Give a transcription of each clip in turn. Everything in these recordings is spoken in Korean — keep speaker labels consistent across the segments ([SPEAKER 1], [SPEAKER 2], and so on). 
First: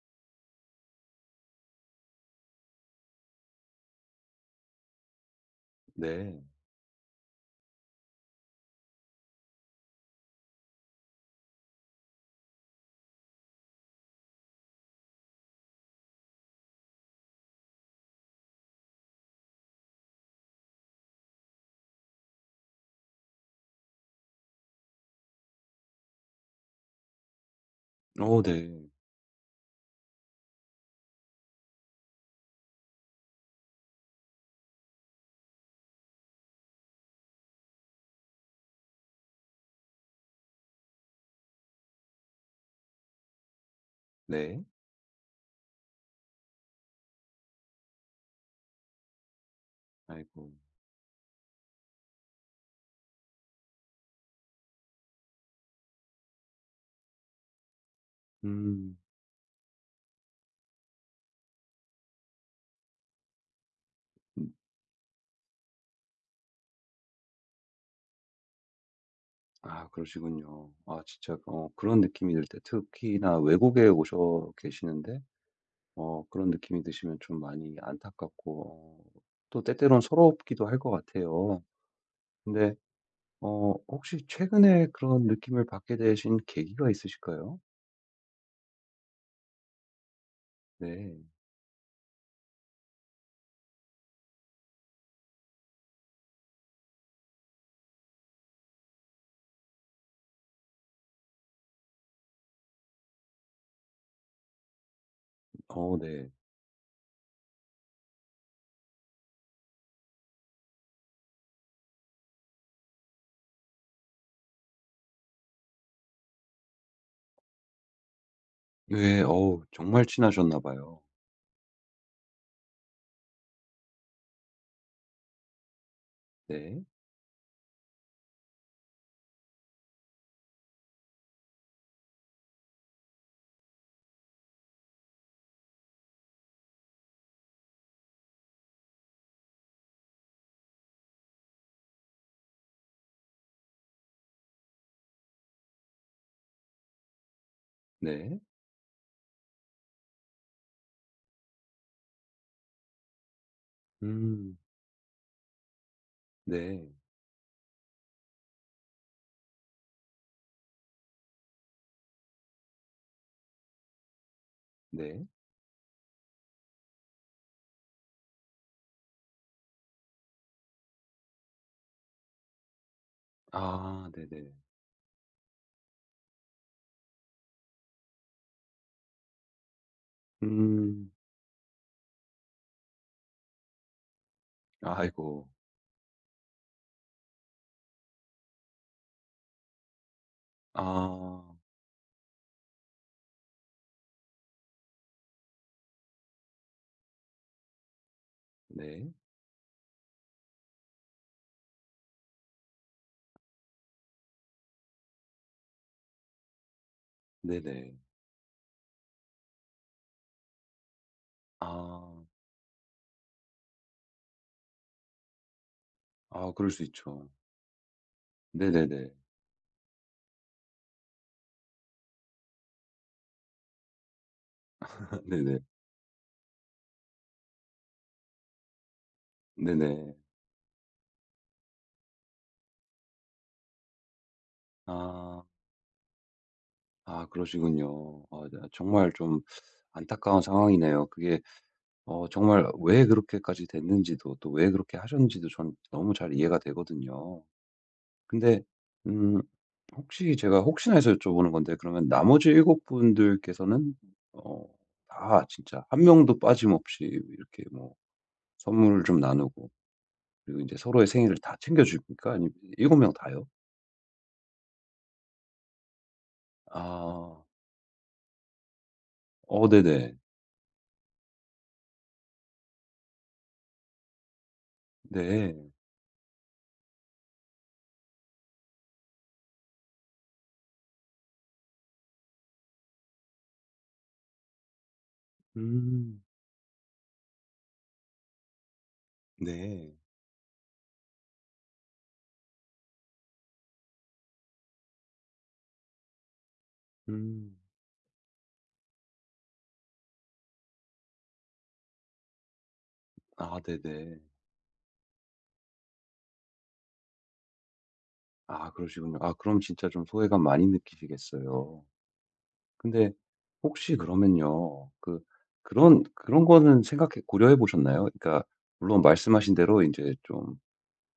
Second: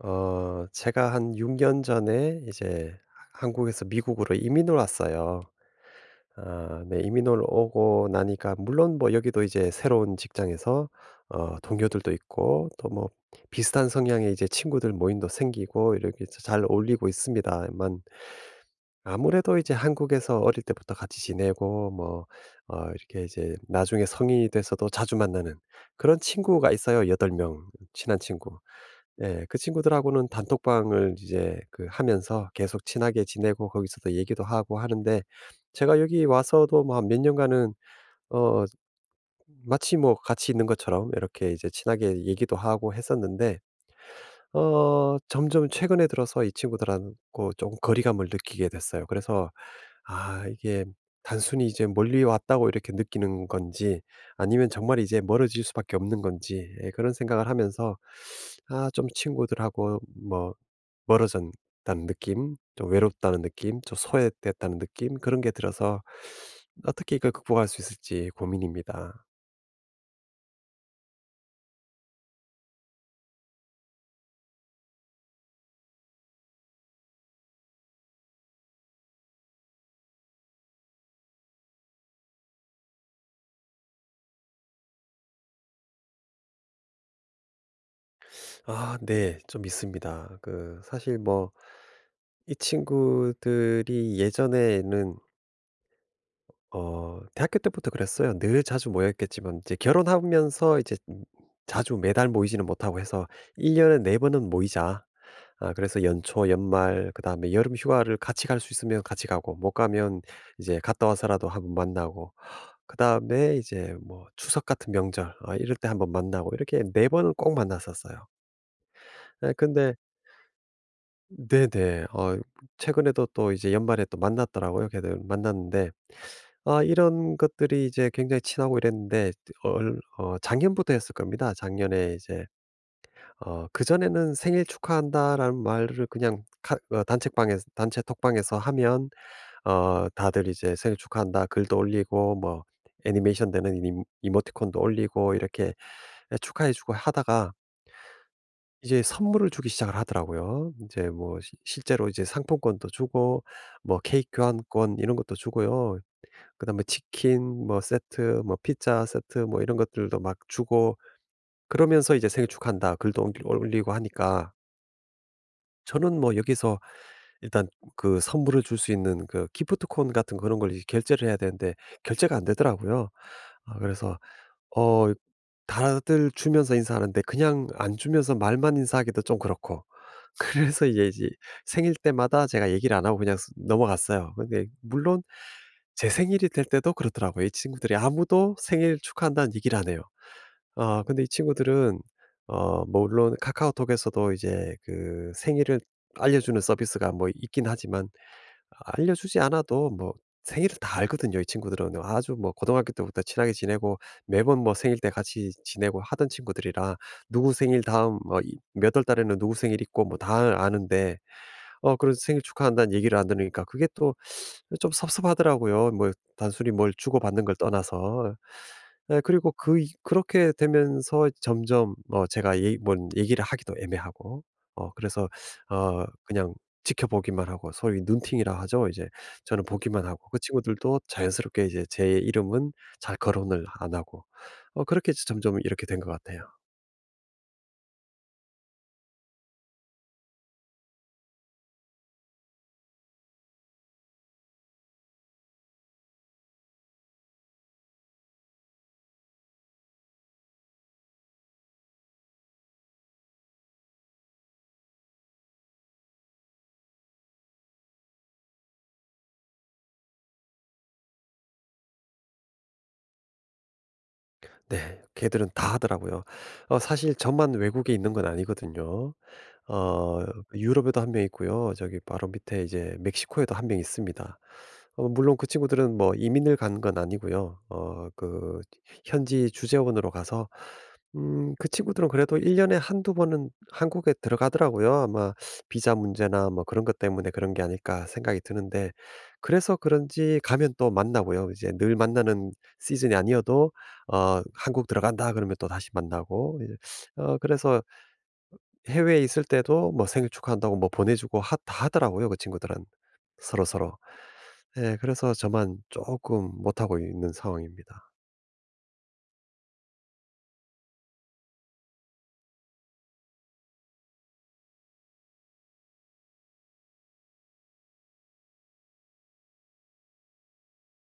[SPEAKER 1] 제가 한 6년 전에 이제 한국에서 미국으로 이민 을 왔어요.
[SPEAKER 2] 네.
[SPEAKER 1] 아 네. 이민 을 오고 나니까 물론 뭐 여기도 이제 새로운 직장에서 동료들도 있고 또 뭐 비슷한 성향의 이제 친구들 모임도 생기고 이렇게 잘 어울리고 있습니다만, 아무래도 이제 한국에서 어릴 때부터 같이 지내고 뭐 이렇게 이제 나중에 성인이 돼서도 자주 만나는 그런 친구가 있어요. 여덟 명, 친한
[SPEAKER 2] 어
[SPEAKER 1] 친구.
[SPEAKER 2] 네.
[SPEAKER 1] 예. 그 친구들하고는 단톡방을 이제 그 하면서 계속 친하게 지내고, 거기서도 얘기도 하고 하는데, 제가 여기 와서도 뭐 몇 년간은 어 마치 뭐 같이 있는 것처럼 이렇게 이제 친하게 얘기도 하고 했었는데,
[SPEAKER 2] 네.
[SPEAKER 1] 점점 최근에 들어서 이 친구들하고 좀 거리감을 느끼게 됐어요. 그래서 아
[SPEAKER 2] 아이고.
[SPEAKER 1] 이게 단순히 이제 '멀리 왔다.'고 이렇게 느끼는 건지, 아니면 정말 이제 멀어질 수밖에 없는 건지, 예 그런 생각을 하면서 아
[SPEAKER 2] 음.
[SPEAKER 1] 좀 친구들하고 뭐 멀어졌다는 느낌, 좀 외롭다는 느낌, 좀
[SPEAKER 2] 음.
[SPEAKER 1] 소외됐다는 느낌, 그런 게 들어서 어떻게 이걸 극복할 수 있을지 고민입니다.
[SPEAKER 2] 아 그러시군요. 아 진짜 그런 느낌이 들 때 특히나 외국에 오셔 계시는데 그런 느낌이 드시면 좀 많이 안타깝고 또 때때론 서럽기도 할 것 같아요. 근데 혹시 최근에 그런 느낌을 받게 되신 계기가 있으실까요?
[SPEAKER 1] 아 네. 좀 있습니다. 그
[SPEAKER 2] 네.
[SPEAKER 1] 사실 뭐 이 친구들이 예전에는 대학교 때부터 그랬어요. 늘 자주 모였겠지만 이제 결혼하면서 이제 자주 매달 모이지는 못하고 해서 1 년에 4 번은 모이자. 아
[SPEAKER 2] 어
[SPEAKER 1] 그래서
[SPEAKER 2] 네.
[SPEAKER 1] 연초, 연말, 그다음에 여름 휴가를 같이 갈 수 있으면 같이 가고, 못 가면 이제 갔다 와서라도 한번 만나고, 그다음에 이제 뭐 추석 같은 명절 이럴 때 한번 만나고, 이렇게 4 번은 꼭 만났었어요.
[SPEAKER 2] 왜
[SPEAKER 1] 네,
[SPEAKER 2] 어우
[SPEAKER 1] 근데
[SPEAKER 2] 정말 친하셨나 봐요.
[SPEAKER 1] 네네. 최근에도 또 이제 연말에 또 만났더라고요, 걔들. 만났는데
[SPEAKER 2] 네.
[SPEAKER 1] 아 이런 것들이 이제 굉장히 친하고 이랬는데, 얼 어 작년부터 했을 겁니다. 작년에 이제 그전에는 "생일 축하한다."라는 말을 그냥 카 어 단체방에서 단체 톡방에서 하면, 다들 이제 "생일 축하한다." 글도 올리고, 뭐 애니메이션 되는 이모티콘도 올리고, 이렇게 예 축하해 주고 하다가
[SPEAKER 2] 네.
[SPEAKER 1] 이제 선물을 주기 시작을 하더라고요. 이제 뭐 시 실제로 이제 상품권도 주고, 뭐 케이크
[SPEAKER 2] 음.
[SPEAKER 1] 교환권 이런 것도 주고요. 그다음에
[SPEAKER 2] 네.
[SPEAKER 1] 치킨 뭐 세트, 뭐 피자 세트, 뭐 이런 것들도 막 주고, 그러면서 이제 "생일 축하한다." 글도 옮기 올리고 하니까,
[SPEAKER 2] 네.
[SPEAKER 1] 저는 뭐 여기서 일단 그 선물을 줄 수 있는 그 기프트콘 같은 그런 걸 이제 결제를 해야 되는데, 결제가 안 되더라고요. 아
[SPEAKER 2] 아
[SPEAKER 1] 그래서
[SPEAKER 2] 네네.
[SPEAKER 1] 어 다들 주면서 인사하는데 그냥 안 주면서 말만 인사하기도 좀 그렇고, 그래서 이제
[SPEAKER 2] 음.
[SPEAKER 1] 이제 생일 때마다 제가 얘기를 안 하고 그냥 넘어갔어요. 근데 물론
[SPEAKER 2] 아이고.
[SPEAKER 1] 제 생일이 될 때도 그렇더라고요. 이 친구들이 아무도 생일 축하한다는 얘기를 안 해요. 아 근데 이
[SPEAKER 2] 아.
[SPEAKER 1] 친구들은 뭐 물론 카카오톡에서도 이제 그 생일을 알려주는 서비스가 뭐 있긴 하지만,
[SPEAKER 2] 네.
[SPEAKER 1] 알려주지 않아도 뭐 생일을 다 알거든요, 이 친구들은. 아주 뭐 고등학교 때부터 친하게 지내고 매번 뭐 생일 때 같이 지내고 하던 친구들이라, 누구 생일
[SPEAKER 2] 네네.
[SPEAKER 1] 다음 뭐몇월 달에는 누구 생일 있고 뭐 다 아는데,
[SPEAKER 2] 아.
[SPEAKER 1] 그런 생일 축하한다는 얘기를 안 들으니까 그게 또 좀 섭섭하더라고요. 뭐
[SPEAKER 2] 아 그럴
[SPEAKER 1] 단순히
[SPEAKER 2] 수
[SPEAKER 1] 뭘
[SPEAKER 2] 있죠.
[SPEAKER 1] 주고받는 걸 떠나서.
[SPEAKER 2] 네네네.
[SPEAKER 1] 예 그리고 그 이 그렇게 되면서 점점 제가 얘 뭔 얘기를 하기도 애매하고, 그래서
[SPEAKER 2] 네네.
[SPEAKER 1] 그냥 지켜보기만 하고 소위 눈팅이라 하죠. 이제 저는 보기만
[SPEAKER 2] 네네.
[SPEAKER 1] 하고 그 친구들도 자연스럽게 이제 제 이름은 잘 거론을 안 하고, 그렇게
[SPEAKER 2] 아.
[SPEAKER 1] 점점 이렇게 된 것 같아요.
[SPEAKER 2] 아 그러시군요. 아 네 정말 좀 안타까운 상황이네요. 그게 정말 왜 그렇게까지 됐는지도 또 왜 그렇게 하셨는지도 전 너무 잘 이해가 되거든요. 근데 음 혹시 제가 혹시나 해서 여쭤보는 건데 그러면 나머지 일곱 분들께서는 어 다 진짜 한 명도 빠짐없이 이렇게 뭐 선물을 좀 나누고 그리고 제 서로의 생일을 다 챙겨 줍니까? 아니면 일곱 명 다요?
[SPEAKER 1] 네. 걔들은 다 하더라고요. 사실
[SPEAKER 2] 아.
[SPEAKER 1] 저만 외국에 있는 건 아니거든요.
[SPEAKER 2] 어 네네.
[SPEAKER 1] 어 유럽에도 한 명 있고요. 저기 바로 밑에 이제 멕시코에도 한 명 있습니다. 물론 그
[SPEAKER 2] 네.
[SPEAKER 1] 친구들은 뭐 이민을 간 건 아니고요. 그 현지 주재원으로 가서 그 친구들은 그래도 1 년에 한두 번은 한국에 들어가더라고요. 아마 비자
[SPEAKER 2] 음.
[SPEAKER 1] 문제나 뭐 그런 것 때문에 그런 게 아닐까 생각이 드는데, 그래서
[SPEAKER 2] 네.
[SPEAKER 1] 그런지 가면 또 만나고요. 이제 늘 만나는 시즌이 아니어도 "한국 들어간다." 그러면 또 다시 만나고 이제
[SPEAKER 2] 음.
[SPEAKER 1] 그래서 해외에 있을 때도 뭐 생일 축하한다고 뭐 보내 주고 하 다 하더라고요, 그 친구들은,
[SPEAKER 2] 아
[SPEAKER 1] 서로서로.
[SPEAKER 2] 네네.
[SPEAKER 1] 네, 그래서 저만 조금 못하고 있는 상황입니다.
[SPEAKER 2] 아 그러시군요. 아 그럼 진짜 좀 소외감 많이 느끼시겠어요. 근데 혹시 그러면요. 그런 거는 생각해 고려해 보셨나요? 그러니까 물론 말씀하신 대로 인제 좀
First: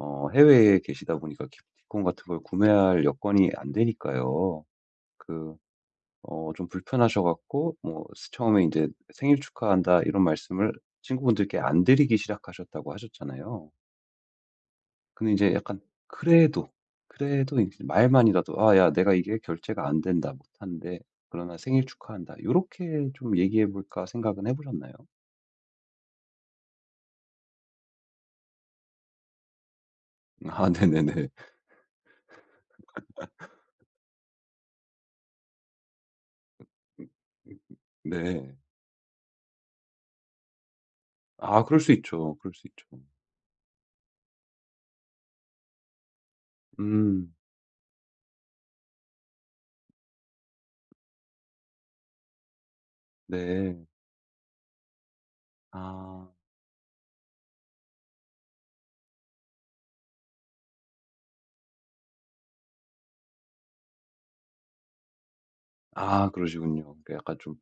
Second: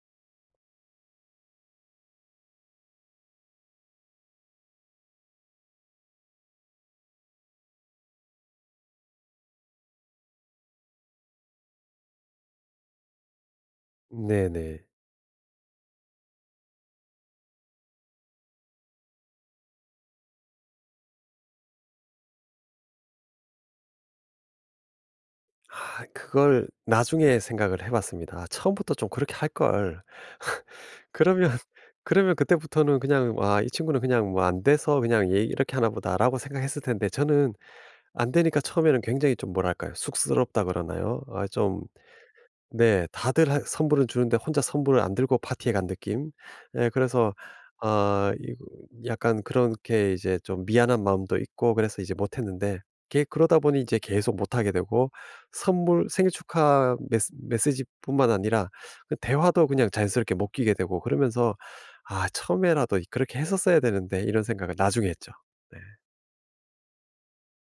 [SPEAKER 2] 해외에 계시다 보니까 기프티콘 같은 걸 구매할 여건이 안 되니까요. 그 좀 불편하셔 갖고 뭐 스 처음에 이제 "생일 축하한다." 이런 말씀을 친구분들께 안 드리기 시작하셨다고 하셨잖아요.
[SPEAKER 1] 네네.
[SPEAKER 2] 근데 이제 약간 그래도, 그래도 이제 말만이라도 "아 야 내가 이게 결제가 안 된다. 못 한대. 그러나 생일 축하한다." 요렇게 좀 얘기해 볼까 생각은 해 보셨나요?
[SPEAKER 1] 아 그걸 나중에 생각을 해 봤습니다. '아 처음부터 좀 그렇게 할걸.'
[SPEAKER 2] 아 네네네.
[SPEAKER 1] 그러면 그러면 그때부터는 그냥 '아 이 친구는 그냥 뭐 안 돼서 그냥 얘 이렇게 하나 보다.'라고 생각했을 텐데, 저는 안
[SPEAKER 2] 네.
[SPEAKER 1] 되니까 처음에는 굉장히 좀 뭐랄까요? 쑥스럽다 그러나요? 아
[SPEAKER 2] 아 그럴
[SPEAKER 1] 좀
[SPEAKER 2] 수 있죠. 그럴 수 있죠.
[SPEAKER 1] 네. 다들 하 선물은 주는데 혼자 선물을 안 들고 파티에 간 느낌. 예
[SPEAKER 2] 음.
[SPEAKER 1] 그래서 아 이 약간 그렇게 이제 좀 미안한 마음도 있고 그래서 이제 못 했는데, 걔 그러다
[SPEAKER 2] 네.
[SPEAKER 1] 보니 이제 계속 못 하게 되고, 선물
[SPEAKER 2] 아.
[SPEAKER 1] 생일 축하 메시지뿐만 아니라 그 대화도 그냥 자연스럽게 못 끼게 되고, 그러면서 '아 처음에라도 그렇게 했었어야 되는데.' 이런 생각을 나중에 했죠. 네.
[SPEAKER 2] 아 그러시군요. 그러니까 약간 좀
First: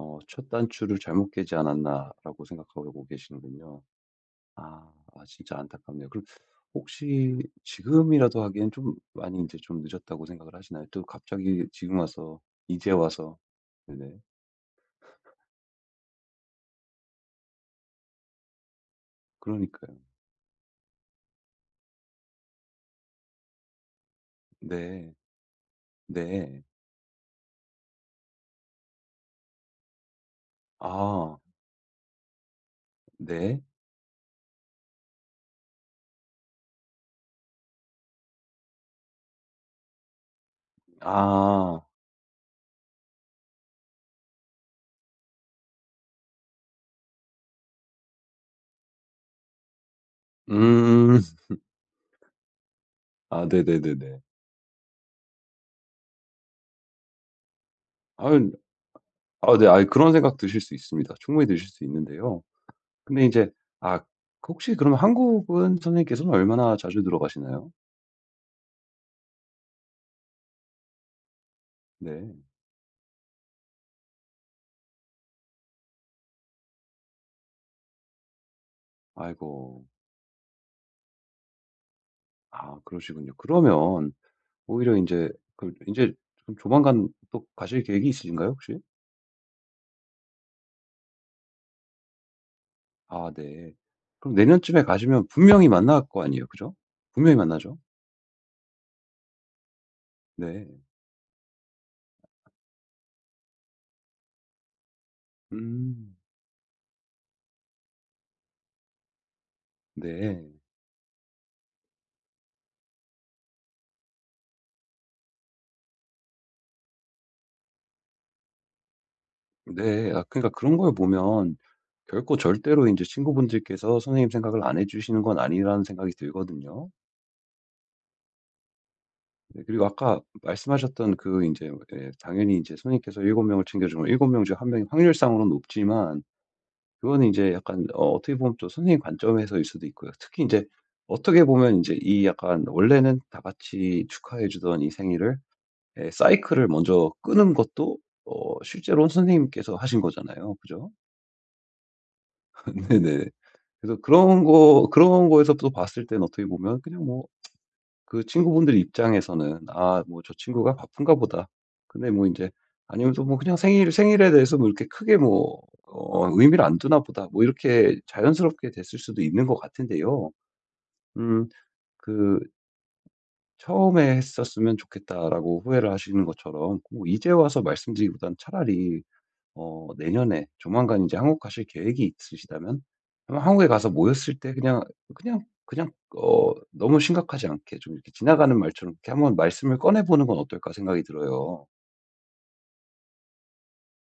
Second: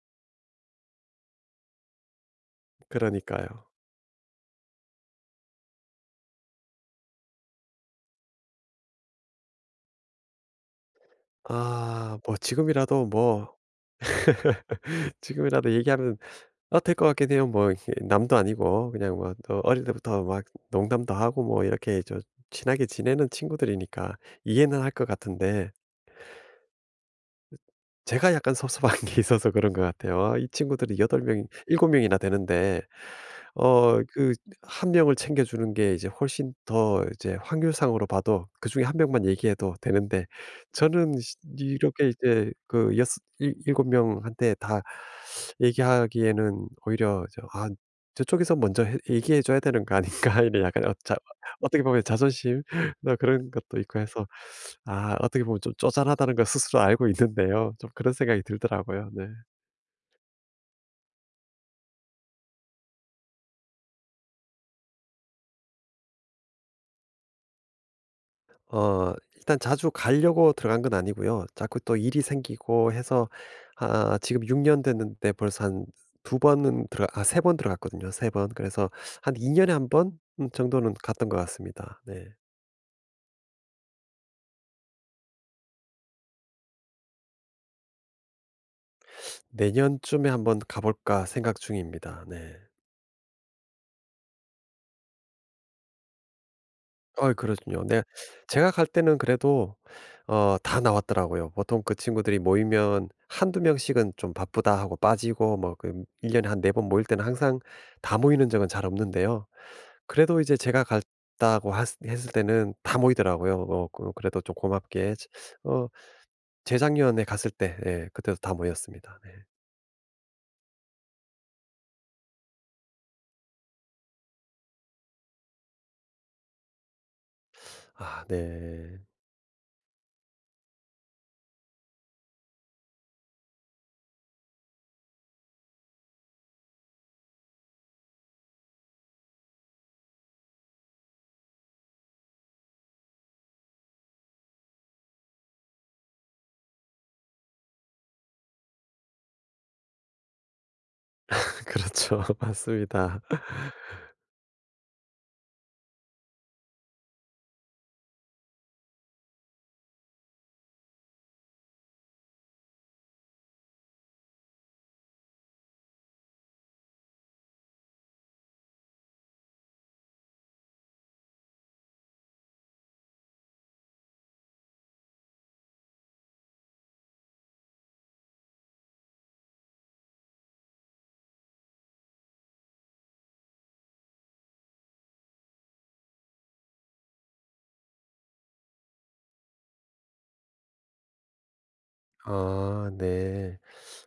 [SPEAKER 2] '첫 단추를 잘못 깨지 않았나.'라고 생각하고
[SPEAKER 1] 그러니까요.
[SPEAKER 2] 계시는군요. 아. 아 진짜 안타깝네요. 그럼 혹시 지금이라도 하기엔 좀 많이 이제 좀 늦었다고 생각을 하시나요? 또 갑자기 지금
[SPEAKER 1] 아 뭐
[SPEAKER 2] 와서 이제
[SPEAKER 1] 지금이라도
[SPEAKER 2] 와서
[SPEAKER 1] 뭐
[SPEAKER 2] 네네.
[SPEAKER 1] 지금이라도 얘기하면 아 될 것 같긴 해요. 뭐 이렇게 남도 아니고 그냥 뭐 또 어릴
[SPEAKER 2] 그러니까요.
[SPEAKER 1] 때부터 막 농담도 하고 뭐 이렇게 친하게 지내는 친구들이니까 이해는 할 것
[SPEAKER 2] 네.
[SPEAKER 1] 같은데,
[SPEAKER 2] 네.
[SPEAKER 1] 제가 약간 섭섭한 게 있어서 그런 것 같아요. 아, 이 친구들이 여덟
[SPEAKER 2] 아.
[SPEAKER 1] 명일7 명이나 되는데,
[SPEAKER 2] 네.
[SPEAKER 1] 그 한 명을 챙겨 주는 게 이제 훨씬 더 이제 확률상으로 봐도 그중에 한 명만 얘기해도 되는데, 저는 시
[SPEAKER 2] 아.
[SPEAKER 1] 이렇게 이제 그 여스 일 7 명한테 다 얘기하기에는 오히려 '아 저쪽에서 먼저 해 얘기해 줘야 되는 거 아닌가.' 이런 약간 어 자
[SPEAKER 2] 음.
[SPEAKER 1] 어떻게 보면 자존심
[SPEAKER 2] 아
[SPEAKER 1] 그런 것도 있고
[SPEAKER 2] 네네네네.
[SPEAKER 1] 해서, 아 어떻게 보면 좀 쪼잔하다는 걸 스스로 알고 있는데요. 좀 그런 생각이
[SPEAKER 2] 아유
[SPEAKER 1] 들더라고요. 네.
[SPEAKER 2] 아 네. 아 그런 생각 드실 수 있습니다. 충분히 드실 수 있는데요. 근데 이제아 그 혹시 그럼 한국은 선생님께서는 얼마나 자주 들어가시나요?
[SPEAKER 1] 일단 자주 가려고 들어간 건 아니고요. 자꾸 또 일이
[SPEAKER 2] 네.
[SPEAKER 1] 생기고 해서 아 지금 6년 됐는데 벌써 한 2 번은 들어 아 3번 들어갔거든요, 3 번. 그래서 한 2 년에
[SPEAKER 2] 아이고.
[SPEAKER 1] 한번 정도는 갔던 것 같습니다. 네.
[SPEAKER 2] 아 그러시군요. 그러면 오히려 인제 그 인제 좀 조만간 또 가실 계획이 있으신가요 혹시?
[SPEAKER 1] '내년쯤에 한번 가 볼까.' 생각 중입니다. 네.
[SPEAKER 2] 아 네. 그럼 내년쯤에 가시면 분명히 만날 거 아니에요. 그죠?
[SPEAKER 1] 어이
[SPEAKER 2] 분명히 만나죠?
[SPEAKER 1] 그렇군요. 네. 제가 갈 때는 그래도
[SPEAKER 2] 네.
[SPEAKER 1] 다 나왔더라고요. 보통 그 친구들이 모이면 한두 명씩은 좀 바쁘다 하고 빠지고 뭐 그
[SPEAKER 2] 음.
[SPEAKER 1] 1 년에 한 네 번 모일 때는 항상 다 모이는 적은 잘 없는데요. 그래도
[SPEAKER 2] 네.
[SPEAKER 1] 이제 제가 갔다고 하 했을 때는 다 모이더라고요. 그래도 좀 고맙게 지 어 재작년에 갔을 때 예 그때도 다 모였습니다. 네.
[SPEAKER 2] 네. 아 그러니까 그런 걸 보면 결코 절대로 인제 친구분들께서 선생님 생각을 안 해 주시는 건 아니라는 생각이 들거든요.
[SPEAKER 1] 아 네.
[SPEAKER 2] 네, 그리고 아까 말씀하셨던 그 이제 예 당연히 이제 손님께서 7 명을 챙겨주면 7명중 한 명이 확률상으로는 높지만 그거는 제 약간 어떻게 보면 또 선생님 관점에서일 수도 있고요. 특히 이제 어떻게 보면 이제 이 약간 원래는 다 같이 축하해 주던 이 생일을 예 사이클을 먼저 끄는 것도 실제로는 선생님께서 하신 거잖아요. 그죠?
[SPEAKER 1] 그렇죠. 맞습니다.
[SPEAKER 2] 네네. 그래서 그런 거 그런 거에서 또 봤을 때 어떻게 보면 그냥 뭐 그 친구분들 입장에서는 '아 뭐 저 친구가 바쁜가 보다.' 근데 뭐 이제 아니면 또 뭐 '그냥 생일 생일에 대해서 뭐 이렇게 크게 뭐 의미를 안 두나 보다.' 뭐 이렇게 자연스럽게 됐을 수도 있는 것 같은데요. 음 그 "처음에 했었으면 좋겠다."라고 후회를 하시는 것처럼 뭐 이제 와서 말씀드리기보다는 차라리 내년에 조만간 이제 한국 가실 계획이 있으시다면 아마 한국에 가서 모였을 때 그냥 그냥 너무 심각하지 않게 좀 이렇게 지나가는 말처럼 이렇게 한번 말씀을 꺼내 보는 건 어떨까 생각이 들어요.
[SPEAKER 1] 아 네.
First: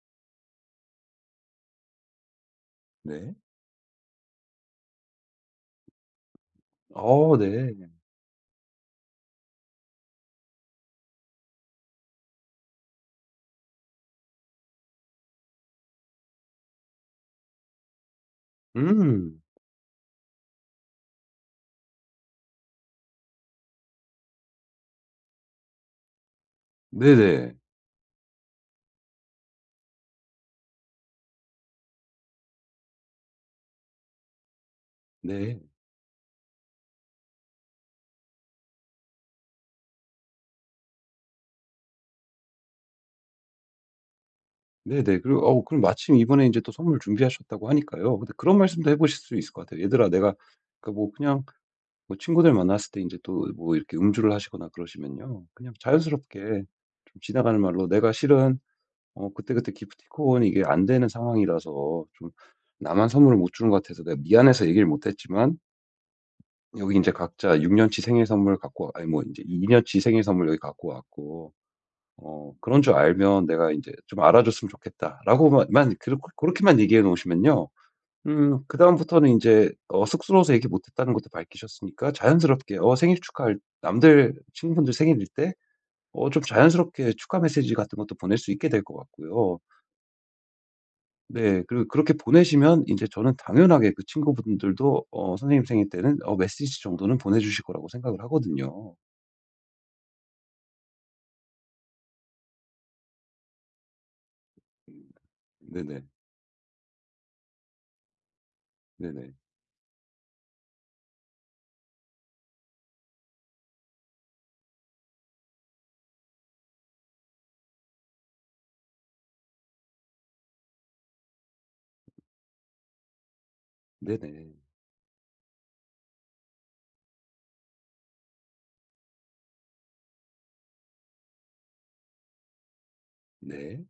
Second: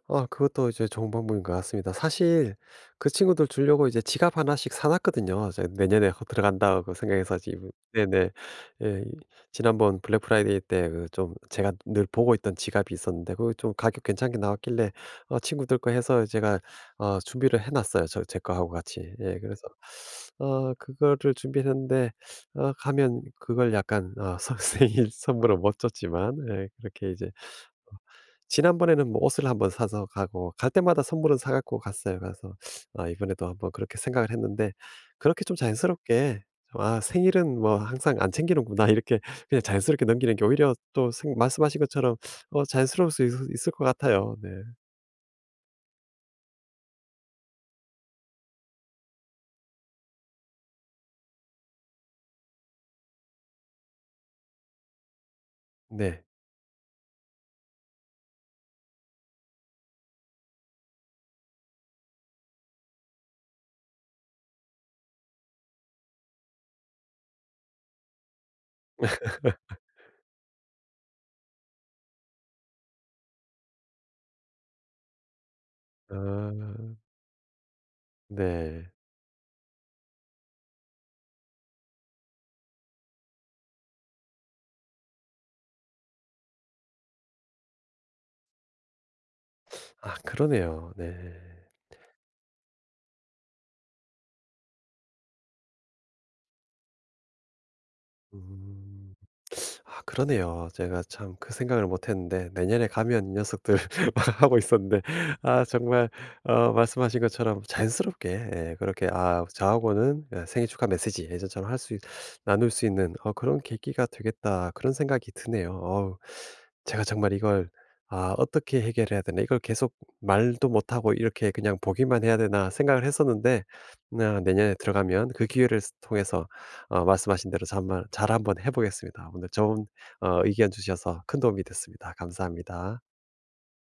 [SPEAKER 1] 아 그것도 이제 좋은 방법인 것 같습니다. 사실 그
[SPEAKER 2] 네.
[SPEAKER 1] 친구들 주려고 이제 지갑 하나씩 사 놨거든요. 제 내년에 거 들어간다고
[SPEAKER 2] 어
[SPEAKER 1] 생각해서 지금
[SPEAKER 2] 네.
[SPEAKER 1] 네네. 예. 이 지난번 블랙 프라이데이 때 그 좀 제가 늘 보고 있던 지갑이 있었는데 그거 좀 가격 괜찮게 나왔길래 친구들 거 해서 제가 준비를 해 놨어요, 제 거하고 같이. 예.
[SPEAKER 2] 음.
[SPEAKER 1] 그래서 그거를 준비했는데, 가면 그걸 약간 생님 선물은 못 줬지만 예 그렇게 이제
[SPEAKER 2] 네네.
[SPEAKER 1] 지난번에는 뭐 옷을 한번 사서 가고 갈 때마다 선물은 사 갖고 갔어요. 그래서 아 이번에도 한번 그렇게 생각을 했는데, 그렇게 좀
[SPEAKER 2] 네.
[SPEAKER 1] 자연스럽게 좀 '아 생일은 뭐 항상 안 챙기는구나.' 이렇게 그냥 자연스럽게 넘기는 게 오히려 또 생 말씀하신 것처럼 자연스러울 수 있을 것 같아요. 네.
[SPEAKER 2] 네네. 그리고 그럼 마침 이번에 이제 또 선물 준비하셨다고 하니까요. 근데 그런 말씀도 해 보실 수 있을 것 같아요. "얘들아 내가" 그 뭐 그냥 뭐 친구들 만났을 때 이제 또 뭐 이렇게 음주를 하시거나 그러시면요. 그냥
[SPEAKER 1] 네.
[SPEAKER 2] 자연스럽게 좀 지나가는 말로 "내가 실은" 그때그때 기프티콘이 이게 안 되는 상황이라서 좀 나만 선물을 못 주는 것 같아서 내가 미안해서 얘기를 못 했지만 여기 이제 각자 6 년치 생일 선물 갖고 와- 아니 뭐 이제 이제2 년치 생일 선물 여기 갖고 왔고 "그런 줄 알면 내가 이제 좀 알아줬으면 좋겠다."라고만 만 그렇게만 얘기해
[SPEAKER 1] 아
[SPEAKER 2] 놓으시면요.
[SPEAKER 1] 네.
[SPEAKER 2] 그다음부터는 이제 쑥스러워서 얘기 못 했다는 것도 밝히셨으니까 자연스럽게 생일 축하할 남들 친구분들 생일일 때 좀 자연스럽게 축하 메시지 같은 것도 보낼 수 있게 될 것 같고요.
[SPEAKER 1] 아 그러네요. 네.
[SPEAKER 2] 네. 그리고 그렇게 보내시면 이제 저는 당연하게 그 친구분들도 선생님 생일 때는 메시지 정도는 보내주실 거라고 생각을 하거든요.
[SPEAKER 1] 음. 아 그러네요. 제가 참 그 생각을 못 했는데 내년에 가면 이 녀석들 막 하고 있었는데,
[SPEAKER 2] 음.
[SPEAKER 1] 아
[SPEAKER 2] 네네.
[SPEAKER 1] 정말 말씀하신 것처럼 자연스럽게 예 그렇게
[SPEAKER 2] 네네.
[SPEAKER 1] 아 저하고는 예 '생일 축하 메시지 예전처럼 할 수 있 나눌 수 있는 그런 계기가 되겠다.' 그런 생각이 드네요. 어우, 제가 정말 이걸 '아 어떻게 해결해야 되나? 이걸 계속 말도 못 하고 이렇게 그냥 보기만 해야 되나?' 생각을 했었는데, 나
[SPEAKER 2] 네네.
[SPEAKER 1] 내년에 들어가면 그 기회를 통해서 말씀하신 대로 정잘 한번 해 보겠습니다. 오늘 좋은 의견 주셔서 큰 도움이 됐습니다. 감사합니다.
[SPEAKER 2] 네.